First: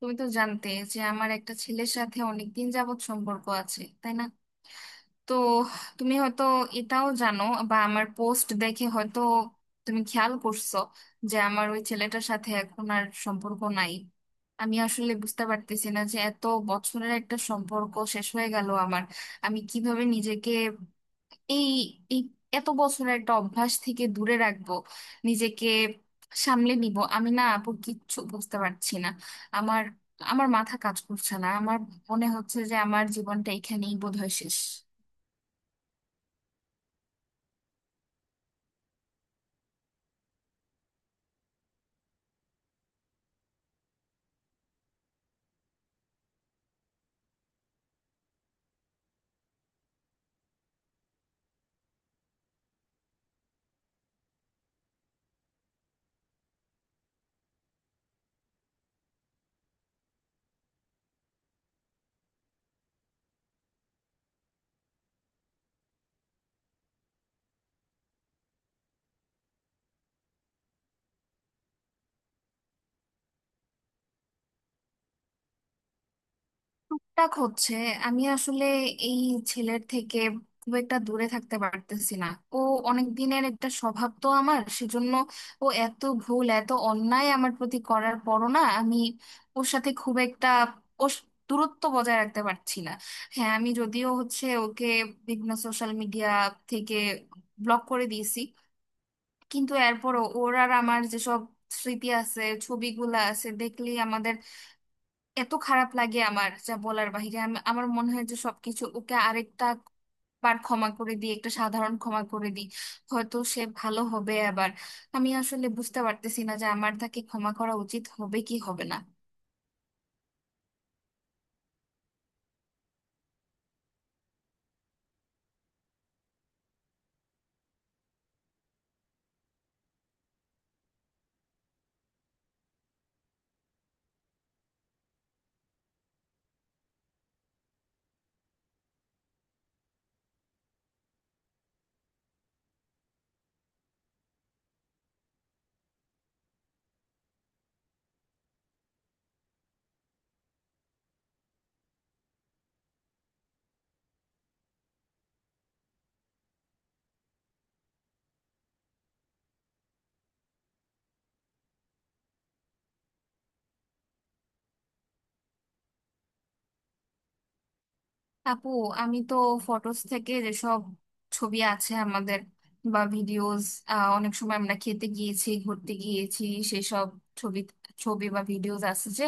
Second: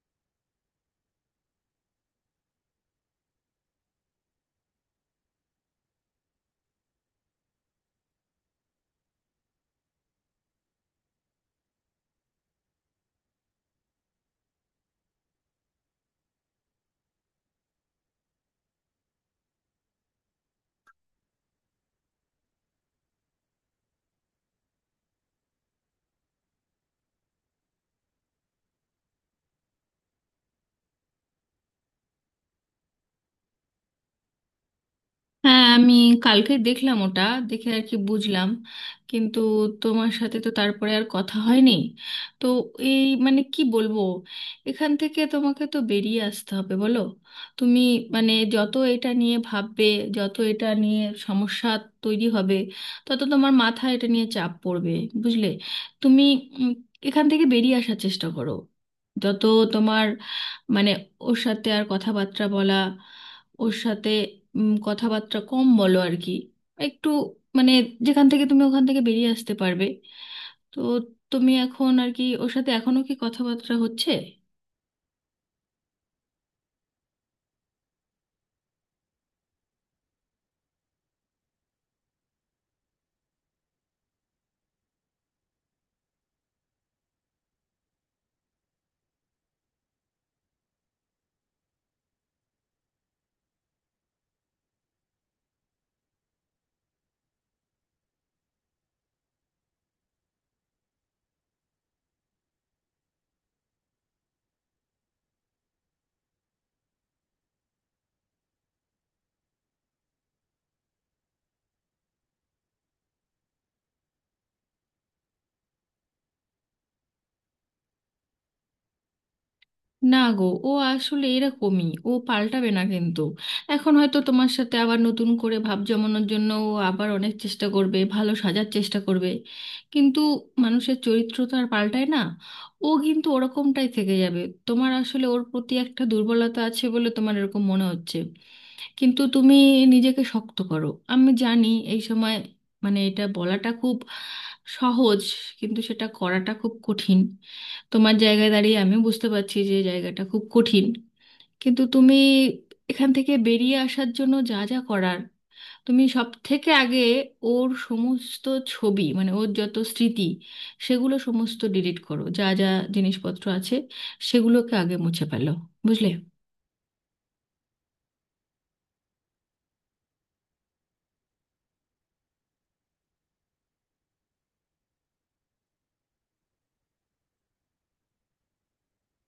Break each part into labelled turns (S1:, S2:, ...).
S1: তুমি তো জানতে যে আমার একটা ছেলের সাথে অনেকদিন যাবৎ সম্পর্ক আছে, তাই না? তো তুমি হয়তো এটাও জানো, বা আমার পোস্ট দেখে হয়তো তুমি খেয়াল করছো যে আমার ওই ছেলেটার সাথে এখন আর সম্পর্ক নাই। আমি আসলে বুঝতে পারতেছি না যে এত বছরের একটা সম্পর্ক শেষ হয়ে গেল আমার। আমি কিভাবে নিজেকে এই এই এত বছরের একটা অভ্যাস থেকে দূরে রাখবো, নিজেকে সামলে নিব? আমি না আপু কিচ্ছু বুঝতে পারছি না। আমার আমার মাথা কাজ করছে না, আমার মনে হচ্ছে যে আমার জীবনটা এখানেই বোধহয় শেষ।
S2: হ্যাঁ, আমি কালকে দেখলাম ওটা, দেখে আর কি বুঝলাম। কিন্তু তোমার সাথে তো তারপরে আর কথা হয়নি। তো এই মানে কি বলবো, এখান থেকে তোমাকে তো বেরিয়ে আসতে হবে বলো। তুমি মানে যত এটা নিয়ে ভাববে, যত এটা নিয়ে সমস্যা তৈরি হবে, তত তোমার মাথায় এটা নিয়ে চাপ পড়বে, বুঝলে। তুমি উম, এখান থেকে বেরিয়ে আসার চেষ্টা করো। যত তোমার মানে ওর সাথে আর কথাবার্তা বলা, ওর সাথে কথাবার্তা কম বলো আর কি। একটু মানে যেখান থেকে তুমি ওখান থেকে বেরিয়ে আসতে পারবে। তো তুমি এখন আর কি ওর সাথে এখনো কি কথাবার্তা হচ্ছে?
S1: টাক হচ্ছে। আমি আসলে এই ছেলের থেকে খুব একটা দূরে থাকতে পারতেছি না, ও অনেক দিনের একটা স্বভাব তো আমার, সেজন্য ও এত ভুল এত অন্যায় আমার প্রতি করার পরও না, আমি ওর সাথে খুব একটা ওর স- দূরত্ব বজায় রাখতে পারছি না। হ্যাঁ, আমি যদিও হচ্ছে ওকে বিভিন্ন সোশ্যাল মিডিয়া থেকে ব্লক করে দিয়েছি, কিন্তু এরপরও ওর আর আমার যেসব স্মৃতি আছে, ছবিগুলা আছে, দেখলেই আমাদের এত খারাপ লাগে আমার, যা বলার বাহিরে। আমি, আমার মনে হয় যে সবকিছু ওকে আরেকটা বার ক্ষমা করে দিই, একটা সাধারণ ক্ষমা করে দিই, হয়তো সে ভালো হবে আবার। আমি আসলে বুঝতে পারতেছি না যে আমার তাকে ক্ষমা করা উচিত হবে কি হবে না।
S2: না গো, ও আসলে এরকমই, ও পাল্টাবে না। কিন্তু এখন হয়তো তোমার সাথে আবার নতুন করে ভাব জমানোর জন্য ও আবার অনেক চেষ্টা করবে, ভালো সাজার চেষ্টা করবে। কিন্তু মানুষের চরিত্র তো আর পাল্টায় না, ও কিন্তু ওরকমটাই থেকে যাবে। তোমার আসলে ওর প্রতি একটা দুর্বলতা আছে বলে তোমার এরকম মনে হচ্ছে। কিন্তু তুমি নিজেকে শক্ত করো। আমি জানি এই সময় মানে এটা বলাটা খুব সহজ, কিন্তু সেটা করাটা খুব কঠিন। তোমার জায়গায় দাঁড়িয়ে আমি বুঝতে পারছি যে জায়গাটা খুব কঠিন। কিন্তু তুমি এখান থেকে বেরিয়ে আসার জন্য যা যা করার, তুমি সব থেকে আগে ওর সমস্ত ছবি মানে ওর যত স্মৃতি, সেগুলো সমস্ত ডিলিট করো। যা যা জিনিসপত্র আছে, সেগুলোকে আগে মুছে ফেলো, বুঝলে।
S1: আপু, আমি তো ফটোস থেকে যেসব ছবি আছে আমাদের, বা ভিডিওস, অনেক সময় আমরা খেতে গিয়েছি ঘুরতে গিয়েছি, সেসব ছবি ছবি বা ভিডিওস আছে যে,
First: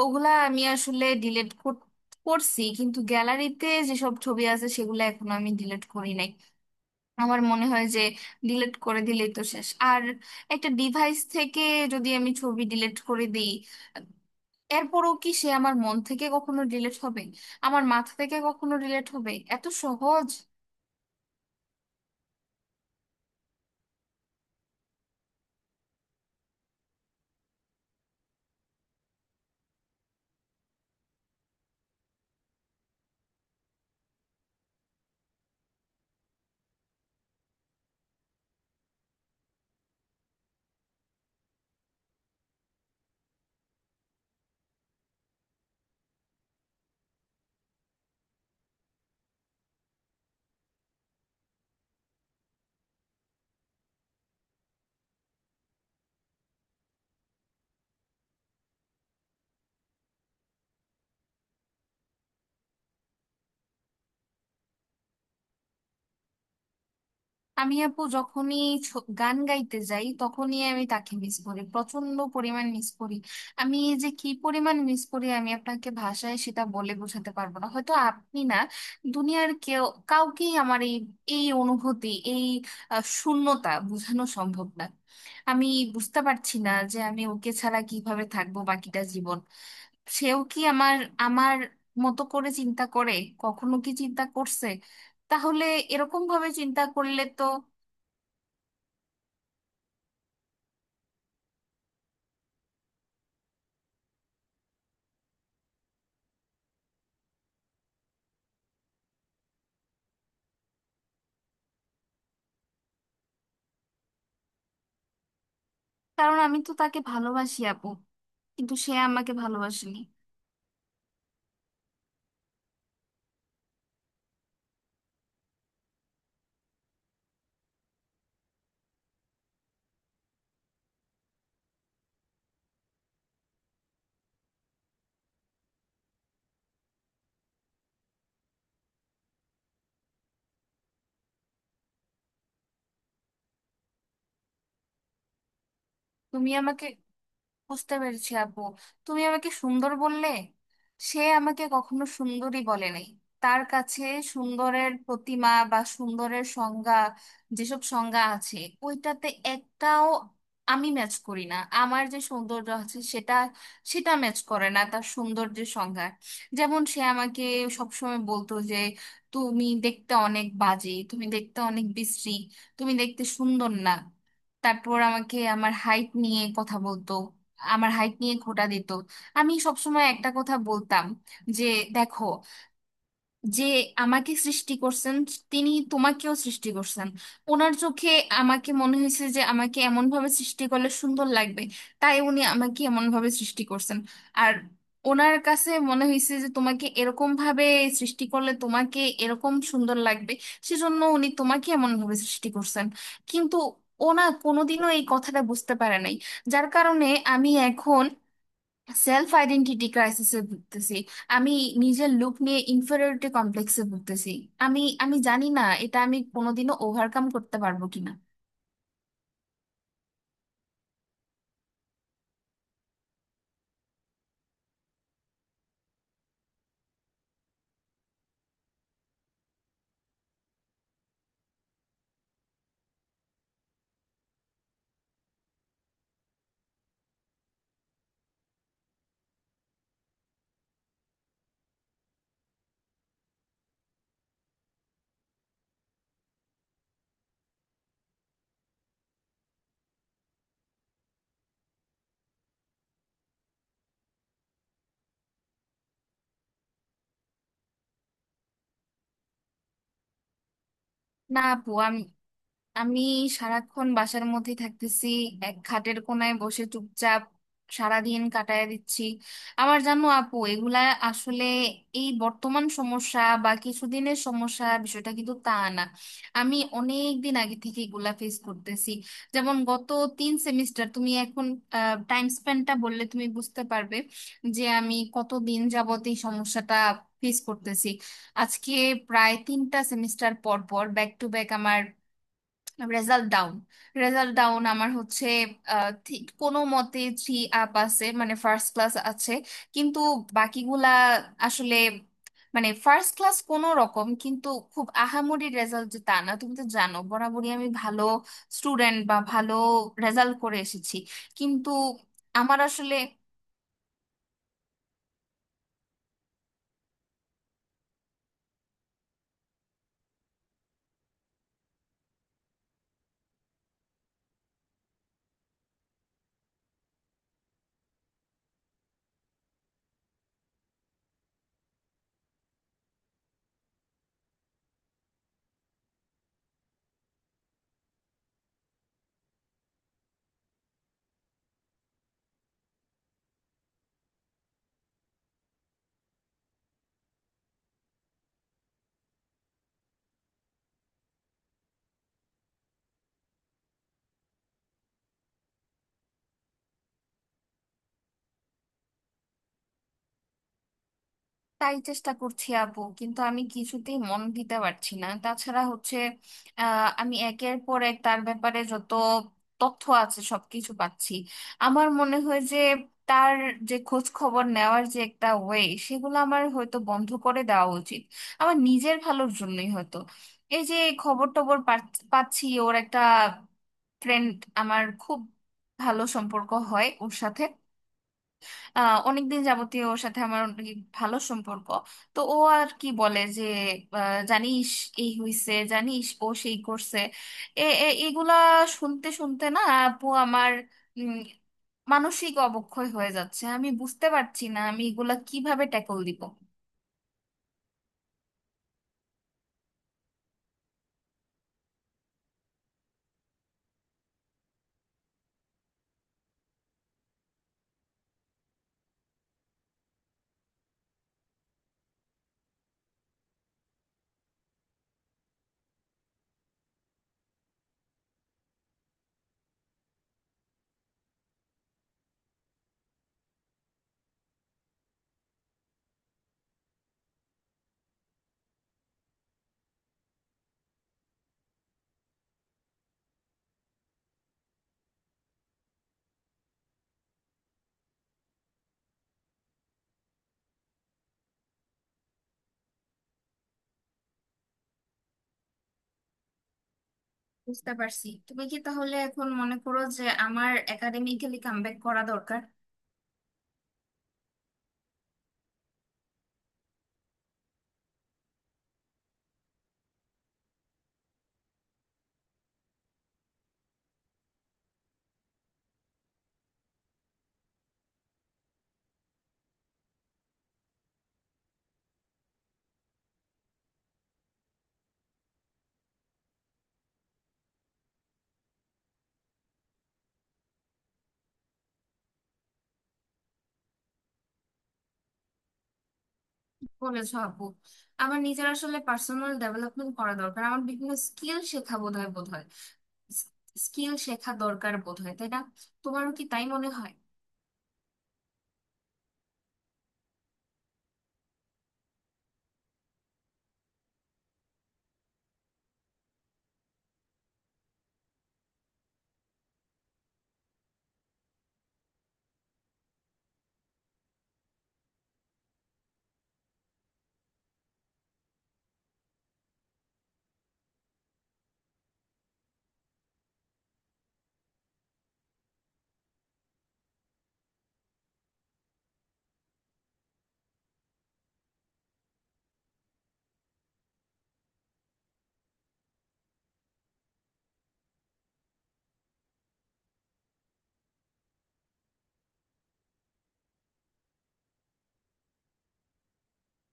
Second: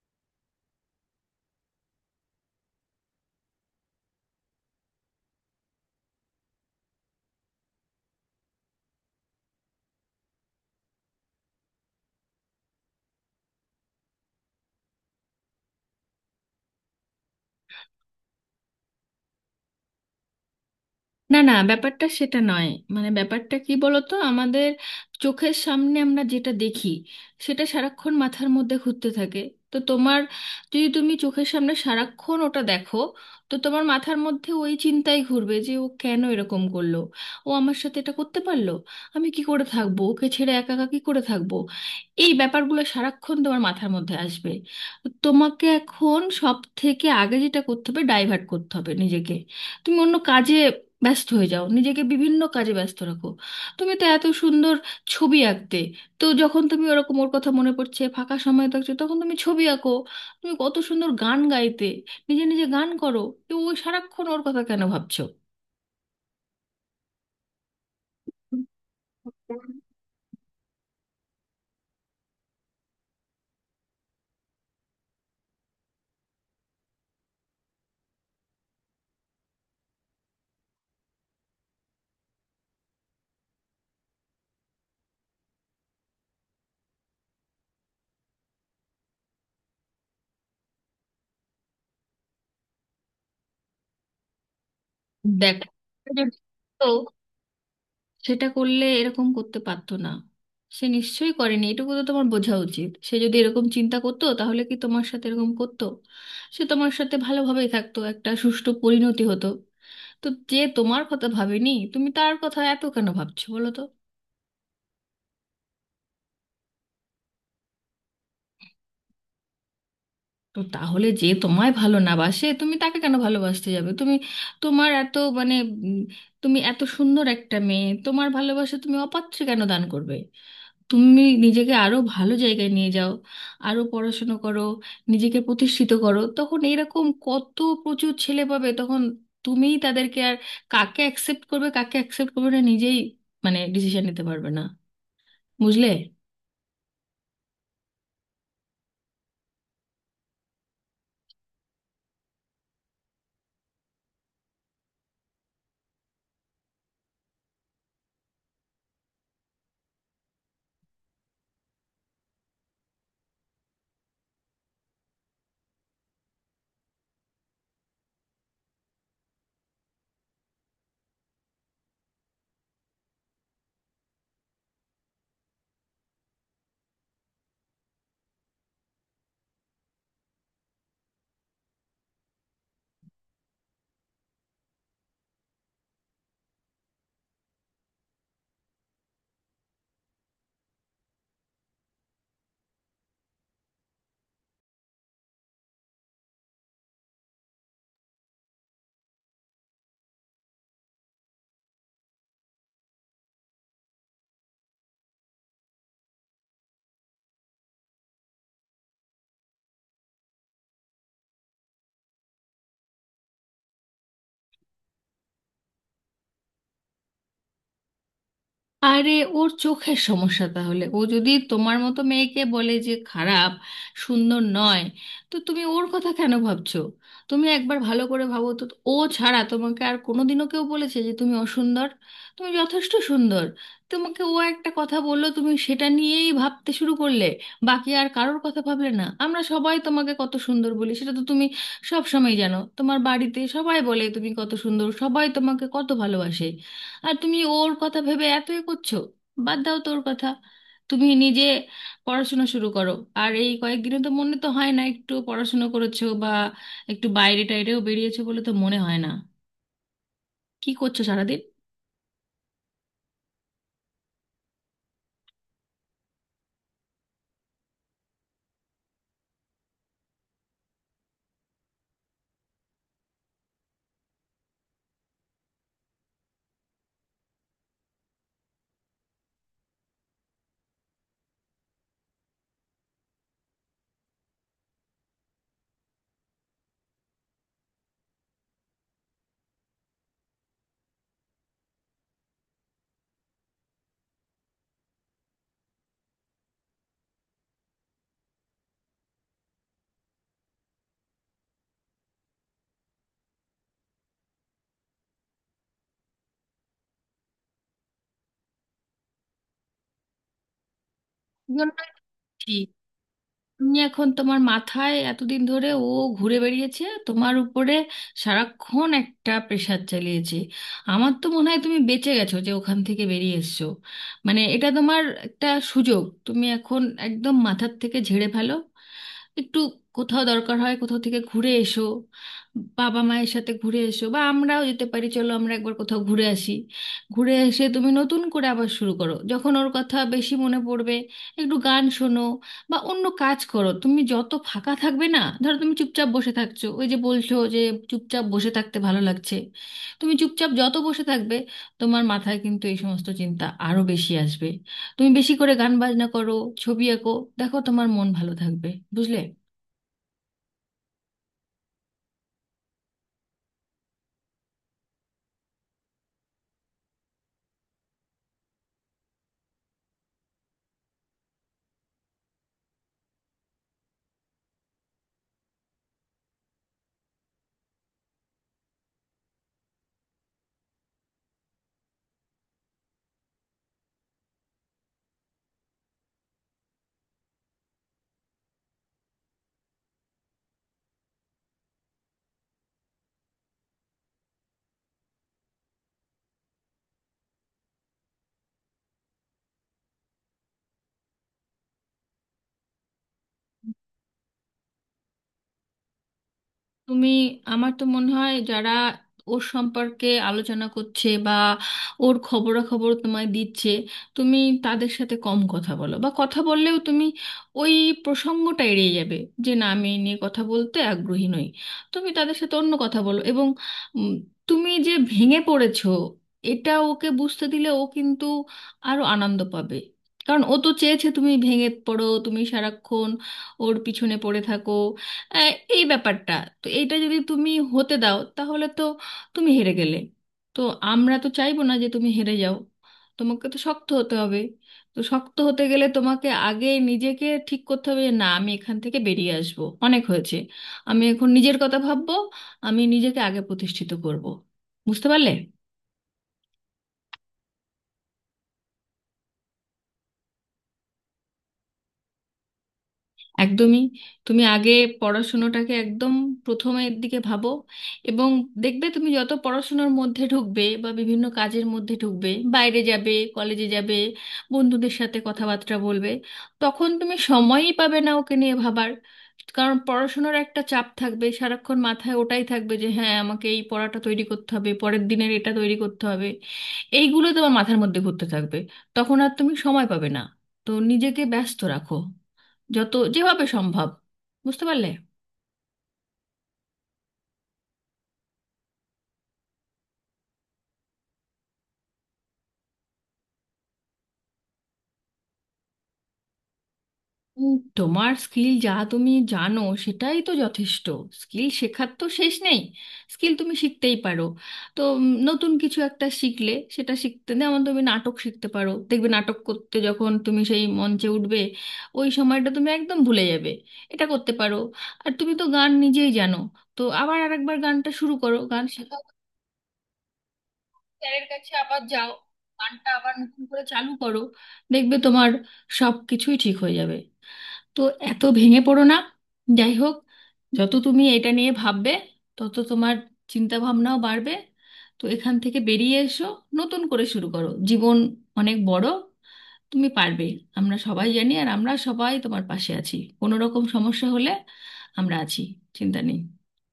S1: ওগুলা আমি আসলে ডিলিট করছি, কিন্তু গ্যালারিতে যেসব ছবি আছে সেগুলো এখনো আমি ডিলিট করি নাই। আমার মনে হয় যে ডিলিট করে দিলেই তো শেষ? আর একটা ডিভাইস থেকে যদি আমি ছবি ডিলিট করে দিই, এরপরও কি সে আমার মন থেকে কখনো ডিলেট হবে? আমার মাথা থেকে কখনো ডিলেট হবে এত সহজ?
S2: না না, ব্যাপারটা সেটা নয়। মানে ব্যাপারটা কি বলতো, আমাদের চোখের সামনে আমরা যেটা দেখি, সেটা সারাক্ষণ মাথার মধ্যে ঘুরতে থাকে। তো তোমার যদি তুমি চোখের সামনে সারাক্ষণ ওটা দেখো, তো তোমার মাথার মধ্যে ওই চিন্তাই ঘুরবে যে ও কেন এরকম করলো, ও আমার সাথে এটা করতে পারলো, আমি কি করে থাকবো ওকে ছেড়ে, একা একা কি করে থাকবো। এই ব্যাপারগুলো সারাক্ষণ তোমার মাথার মধ্যে আসবে। তো তোমাকে এখন সব থেকে আগে যেটা করতে হবে, ডাইভার্ট করতে হবে নিজেকে। তুমি অন্য কাজে ব্যস্ত হয়ে যাও, নিজেকে বিভিন্ন কাজে ব্যস্ত রাখো। তুমি তো এত সুন্দর ছবি আঁকতে, তো যখন তুমি ওরকম ওর কথা মনে পড়ছে, ফাঁকা সময় থাকছো, তখন তুমি ছবি আঁকো। তুমি কত সুন্দর গান গাইতে, নিজে নিজে গান করো। তো ওই সারাক্ষণ ওর কথা কেন ভাবছো?
S1: আমি আপু যখনই গান গাইতে যাই, তখনই আমি তাকে মিস করি, প্রচন্ড পরিমাণ মিস করি। আমি যে কি পরিমাণ মিস করি, আমি আপনাকে ভাষায় সেটা বলে বোঝাতে পারবো না, হয়তো আপনি না, দুনিয়ার কেউ, কাউকেই আমার এই এই অনুভূতি, এই শূন্যতা বোঝানো সম্ভব না। আমি বুঝতে পারছি না যে আমি ওকে ছাড়া কিভাবে থাকবো বাকিটা জীবন। সেও কি আমার আমার মতো করে চিন্তা করে? কখনো কি চিন্তা করছে? তাহলে
S2: দেখো,
S1: এরকম ভাবে চিন্তা
S2: তো
S1: করলে তো,
S2: সেটা করলে এরকম করতে পারতো না। সে নিশ্চয়ই করেনি, এটুকু তো তোমার বোঝা উচিত। সে যদি এরকম চিন্তা করতো তাহলে কি তোমার সাথে এরকম করতো? সে তোমার সাথে ভালোভাবেই থাকতো, একটা সুষ্ঠু পরিণতি হতো। তো যে তোমার কথা ভাবেনি, তুমি তার কথা এত কেন ভাবছো বলো তো?
S1: কারণ আমি তো তাকে ভালোবাসি আপু, কিন্তু সে আমাকে ভালোবাসেনি।
S2: তো তাহলে যে তোমায় ভালো না বাসে, তুমি তাকে কেন ভালোবাসতে যাবে? তুমি তোমার এত মানে উম, তুমি এত সুন্দর একটা মেয়ে, তোমার ভালোবাসা তুমি অপাত্রে কেন দান করবে? তুমি নিজেকে আরো ভালো জায়গায় নিয়ে যাও, আরো পড়াশুনো করো, নিজেকে প্রতিষ্ঠিত করো। তখন এরকম কত প্রচুর ছেলে পাবে, তখন তুমিই তাদেরকে আর কাকে অ্যাকসেপ্ট করবে কাকে অ্যাকসেপ্ট করবে না নিজেই মানে ডিসিশন নিতে পারবে না, বুঝলে।
S1: তুমি আমাকে, বুঝতে পেরেছি আপু, তুমি আমাকে সুন্দর বললে, সে আমাকে কখনো সুন্দরী বলে নাই। তার কাছে সুন্দরের প্রতিমা বা সুন্দরের সংজ্ঞা, যেসব সংজ্ঞা আছে, ওইটাতে একটাও আমি ম্যাচ করি না। আমার যে সৌন্দর্য আছে সেটা সেটা ম্যাচ করে না তার সৌন্দর্যের সংজ্ঞা। যেমন সে আমাকে সবসময় বলতো যে তুমি দেখতে অনেক বাজে, তুমি দেখতে অনেক বিশ্রী, তুমি দেখতে সুন্দর না। তারপর আমাকে আমার হাইট নিয়ে কথা বলতো, আমার হাইট নিয়ে খোঁটা দিত। আমি সবসময় একটা কথা বলতাম যে দেখো, যে আমাকে সৃষ্টি করছেন তিনি তোমাকেও সৃষ্টি করছেন, ওনার চোখে আমাকে মনে হয়েছে যে আমাকে এমন ভাবে সৃষ্টি করলে সুন্দর লাগবে, তাই উনি আমাকে এমন ভাবে সৃষ্টি করছেন, আর ওনার কাছে মনে হয়েছে যে তোমাকে এরকম ভাবে সৃষ্টি করলে তোমাকে এরকম সুন্দর লাগবে, সেজন্য উনি তোমাকে এমন ভাবে সৃষ্টি করছেন। কিন্তু ওনা কোনোদিনও এই কথাটা বুঝতে পারে নাই, যার কারণে আমি এখন সেলফ আইডেন্টিটি ক্রাইসিসে ভুগতেছি, আমি নিজের লুক নিয়ে ইনফেরিয়রিটি কমপ্লেক্সে ভুগতেছি। আমি আমি জানি না এটা আমি কোনোদিনও ওভারকাম করতে পারবো কিনা।
S2: আরে ওর চোখের সমস্যা, তাহলে ও যদি তোমার মতো মেয়েকে বলে যে খারাপ, সুন্দর নয়, তো তুমি ওর কথা কেন ভাবছো? তুমি একবার ভালো করে ভাবো তো, ও ছাড়া তোমাকে আর কোনোদিনও কেউ বলেছে যে তুমি অসুন্দর? তুমি যথেষ্ট সুন্দর। তোমাকে ও একটা কথা বললো, তুমি সেটা নিয়েই ভাবতে শুরু করলে, বাকি আর কারোর কথা ভাবলে না। আমরা সবাই তোমাকে কত সুন্দর বলি, সেটা তো তুমি সব সময় জানো। তোমার বাড়িতে সবাই বলে তুমি কত সুন্দর, সবাই তোমাকে কত ভালোবাসে। আর তুমি ওর কথা ভেবে এতই করছো। বাদ দাও তোর কথা। তুমি নিজে পড়াশোনা শুরু করো। আর এই কয়েকদিনে তো মনে তো হয় না একটু পড়াশোনা করেছো, বা একটু বাইরে টাইরেও বেরিয়েছো বলে তো মনে হয় না। কি করছো সারাদিন?
S1: না আপু, আমি, আমি সারাক্ষণ বাসার মধ্যে থাকতেছি, এক খাটের কোনায় বসে চুপচাপ সারাদিন কাটায় দিচ্ছি। আবার জানো আপু, এগুলা আসলে এই বর্তমান সমস্যা বা কিছুদিনের সমস্যা বিষয়টা কিন্তু তা না, আমি অনেক দিন আগে থেকে এগুলা ফেস করতেছি। যেমন গত 3 সেমিস্টার, তুমি এখন টাইম স্পেন্ডটা বললে তুমি বুঝতে পারবে যে আমি কত দিন যাবত এই সমস্যাটা ফেস করতেছি। আজকে প্রায় 3টা সেমিস্টার পর পর, back to back result down, result down আমার হচ্ছে। ঠিক কোনো মতে 3 আপ আছে, মানে ফার্স্ট ক্লাস আছে, কিন্তু বাকিগুলা আসলে মানে ফার্স্ট ক্লাস কোনো রকম, কিন্তু খুব আহামরি রেজাল্ট যে তা না। তুমি তো জানো বরাবরই আমি ভালো স্টুডেন্ট বা ভালো রেজাল্ট করে এসেছি, কিন্তু
S2: জন্যই বলছি,
S1: আমার আসলে…
S2: তুমি এখন তোমার মাথায় এতদিন ধরে ও ঘুরে বেরিয়েছে, তোমার উপরে সারাক্ষণ একটা প্রেশার চালিয়েছে। আমার তো মনে হয় তুমি বেঁচে গেছো যে ওখান থেকে বেরিয়ে এসছো। মানে এটা তোমার একটা সুযোগ, তুমি এখন একদম মাথার থেকে ঝেড়ে ফেলো। একটু কোথাও দরকার হয় কোথাও থেকে ঘুরে এসো, বাবা মায়ের সাথে ঘুরে এসো, বা আমরাও যেতে পারি, চলো আমরা একবার কোথাও ঘুরে আসি। ঘুরে এসে তুমি নতুন করে আবার শুরু করো। যখন ওর কথা বেশি মনে পড়বে, একটু গান শোনো বা অন্য কাজ করো। তুমি যত ফাঁকা থাকবে, না ধরো তুমি চুপচাপ বসে থাকছো, ওই যে বলছো যে চুপচাপ বসে থাকতে ভালো লাগছে, তুমি চুপচাপ যত বসে থাকবে, তোমার মাথায় কিন্তু এই সমস্ত চিন্তা আরো বেশি আসবে। তুমি বেশি করে গান বাজনা করো, ছবি আঁকো, দেখো তোমার মন ভালো থাকবে, বুঝলে।
S1: তাই চেষ্টা করছি আপু, কিন্তু আমি কিছুতেই মন দিতে পারছি না। তাছাড়া হচ্ছে আমি একের পর এক তার ব্যাপারে যত তথ্য আছে সবকিছু পাচ্ছি। আমার মনে হয় যে তার যে খোঁজ খবর নেওয়ার যে একটা ওয়ে, সেগুলো আমার হয়তো বন্ধ করে দেওয়া উচিত, আমার নিজের ভালোর জন্যই হয়তো। এই যে খবর টবর পাচ্ছি, ওর একটা ফ্রেন্ড আমার খুব ভালো সম্পর্ক হয় ওর সাথে, অনেকদিন যাবতীয় ওর সাথে আমার অনেক ভালো সম্পর্ক। তো ও আর কি বলে যে, জানিস এই হইছে, জানিস ও সেই করছে। এ এ- এগুলা শুনতে শুনতে না আপু, আমার উম, মানসিক অবক্ষয় হয়ে যাচ্ছে, আমি বুঝতে পারছি না আমি এগুলা কিভাবে ট্যাকল দিব।
S2: তুমি আমার তো মনে হয় যারা ওর সম্পর্কে আলোচনা করছে বা ওর খবরাখবর তোমায় দিচ্ছে, তুমি তাদের সাথে কম কথা বলো, বা কথা বললেও তুমি ওই প্রসঙ্গটা এড়িয়ে যাবে, যে না আমি এই নিয়ে কথা বলতে আগ্রহী নই। তুমি তাদের সাথে অন্য কথা বলো। এবং উম, তুমি যে ভেঙে পড়েছো এটা ওকে বুঝতে দিলে ও কিন্তু আরো আনন্দ পাবে। কারণ ও তো চেয়েছে তুমি ভেঙে পড়ো, তুমি সারাক্ষণ ওর পিছনে পড়ে থাকো। আহ, এই ব্যাপারটা, তো এইটা যদি তুমি হতে দাও তাহলে তো তুমি হেরে গেলে। তো আমরা তো চাইবো না যে তুমি হেরে যাও, তোমাকে তো শক্ত হতে হবে। তো শক্ত হতে গেলে তোমাকে আগে নিজেকে ঠিক করতে হবে যে না, আমি এখান থেকে বেরিয়ে আসবো, অনেক হয়েছে। আমি এখন নিজের কথা ভাববো, আমি নিজেকে আগে প্রতিষ্ঠিত করব। বুঝতে পারলে?
S1: বুঝতে পারছি, তুমি কি তাহলে এখন মনে করো যে আমার একাডেমিক্যালি কামব্যাক করা দরকার?
S2: একদমই। তুমি আগে পড়াশুনোটাকে একদম প্রথমের দিকে ভাবো। এবং দেখবে তুমি যত পড়াশুনোর মধ্যে ঢুকবে বা বিভিন্ন কাজের মধ্যে ঢুকবে, বাইরে যাবে, কলেজে যাবে, বন্ধুদের সাথে কথাবার্তা বলবে, তখন তুমি সময়ই পাবে না ওকে নিয়ে ভাবার। কারণ পড়াশোনার একটা চাপ থাকবে, সারাক্ষণ মাথায় ওটাই থাকবে যে হ্যাঁ, আমাকে এই পড়াটা তৈরি করতে হবে, পরের দিনের এটা তৈরি করতে হবে। এইগুলো তোমার মাথার মধ্যে ঘুরতে থাকবে, তখন আর তুমি সময় পাবে না। তো নিজেকে ব্যস্ত রাখো যত যেভাবে সম্ভব, বুঝতে পারলে।
S1: বলেছো আপু, আমার নিজের আসলে পার্সোনাল ডেভেলপমেন্ট করা দরকার, আমার বিভিন্ন স্কিল শেখা বোধ হয়। স্কিল শেখা দরকার বোধ হয়, তাই না? তোমারও কি তাই মনে হয়?
S2: তোমার স্কিল যা তুমি জানো, সেটাই তো যথেষ্ট। স্কিল শেখার তো শেষ নেই, স্কিল তুমি শিখতেই পারো। তো নতুন কিছু একটা শিখলে সেটা শিখতে, যেমন তুমি নাটক শিখতে পারো। দেখবে নাটক করতে যখন তুমি সেই মঞ্চে উঠবে, ওই সময়টা তুমি একদম ভুলে যাবে। এটা করতে পারো। আর তুমি তো গান নিজেই জানো, তো আবার আরেকবার গানটা শুরু করো, গান শেখা স্যারের কাছে আবার যাও, গানটা আবার নতুন করে চালু করো। দেখবে তোমার সব কিছুই ঠিক হয়ে যাবে। তো এত ভেঙে পড়ো না। যাই হোক, যত তুমি এটা নিয়ে ভাববে, তত তোমার চিন্তা ভাবনাও বাড়বে। তো এখান থেকে বেরিয়ে এসো, নতুন করে শুরু করো। জীবন অনেক বড়, তুমি পারবে, আমরা সবাই জানি। আর আমরা সবাই তোমার পাশে আছি, কোনো রকম সমস্যা হলে আমরা আছি, চিন্তা নেই।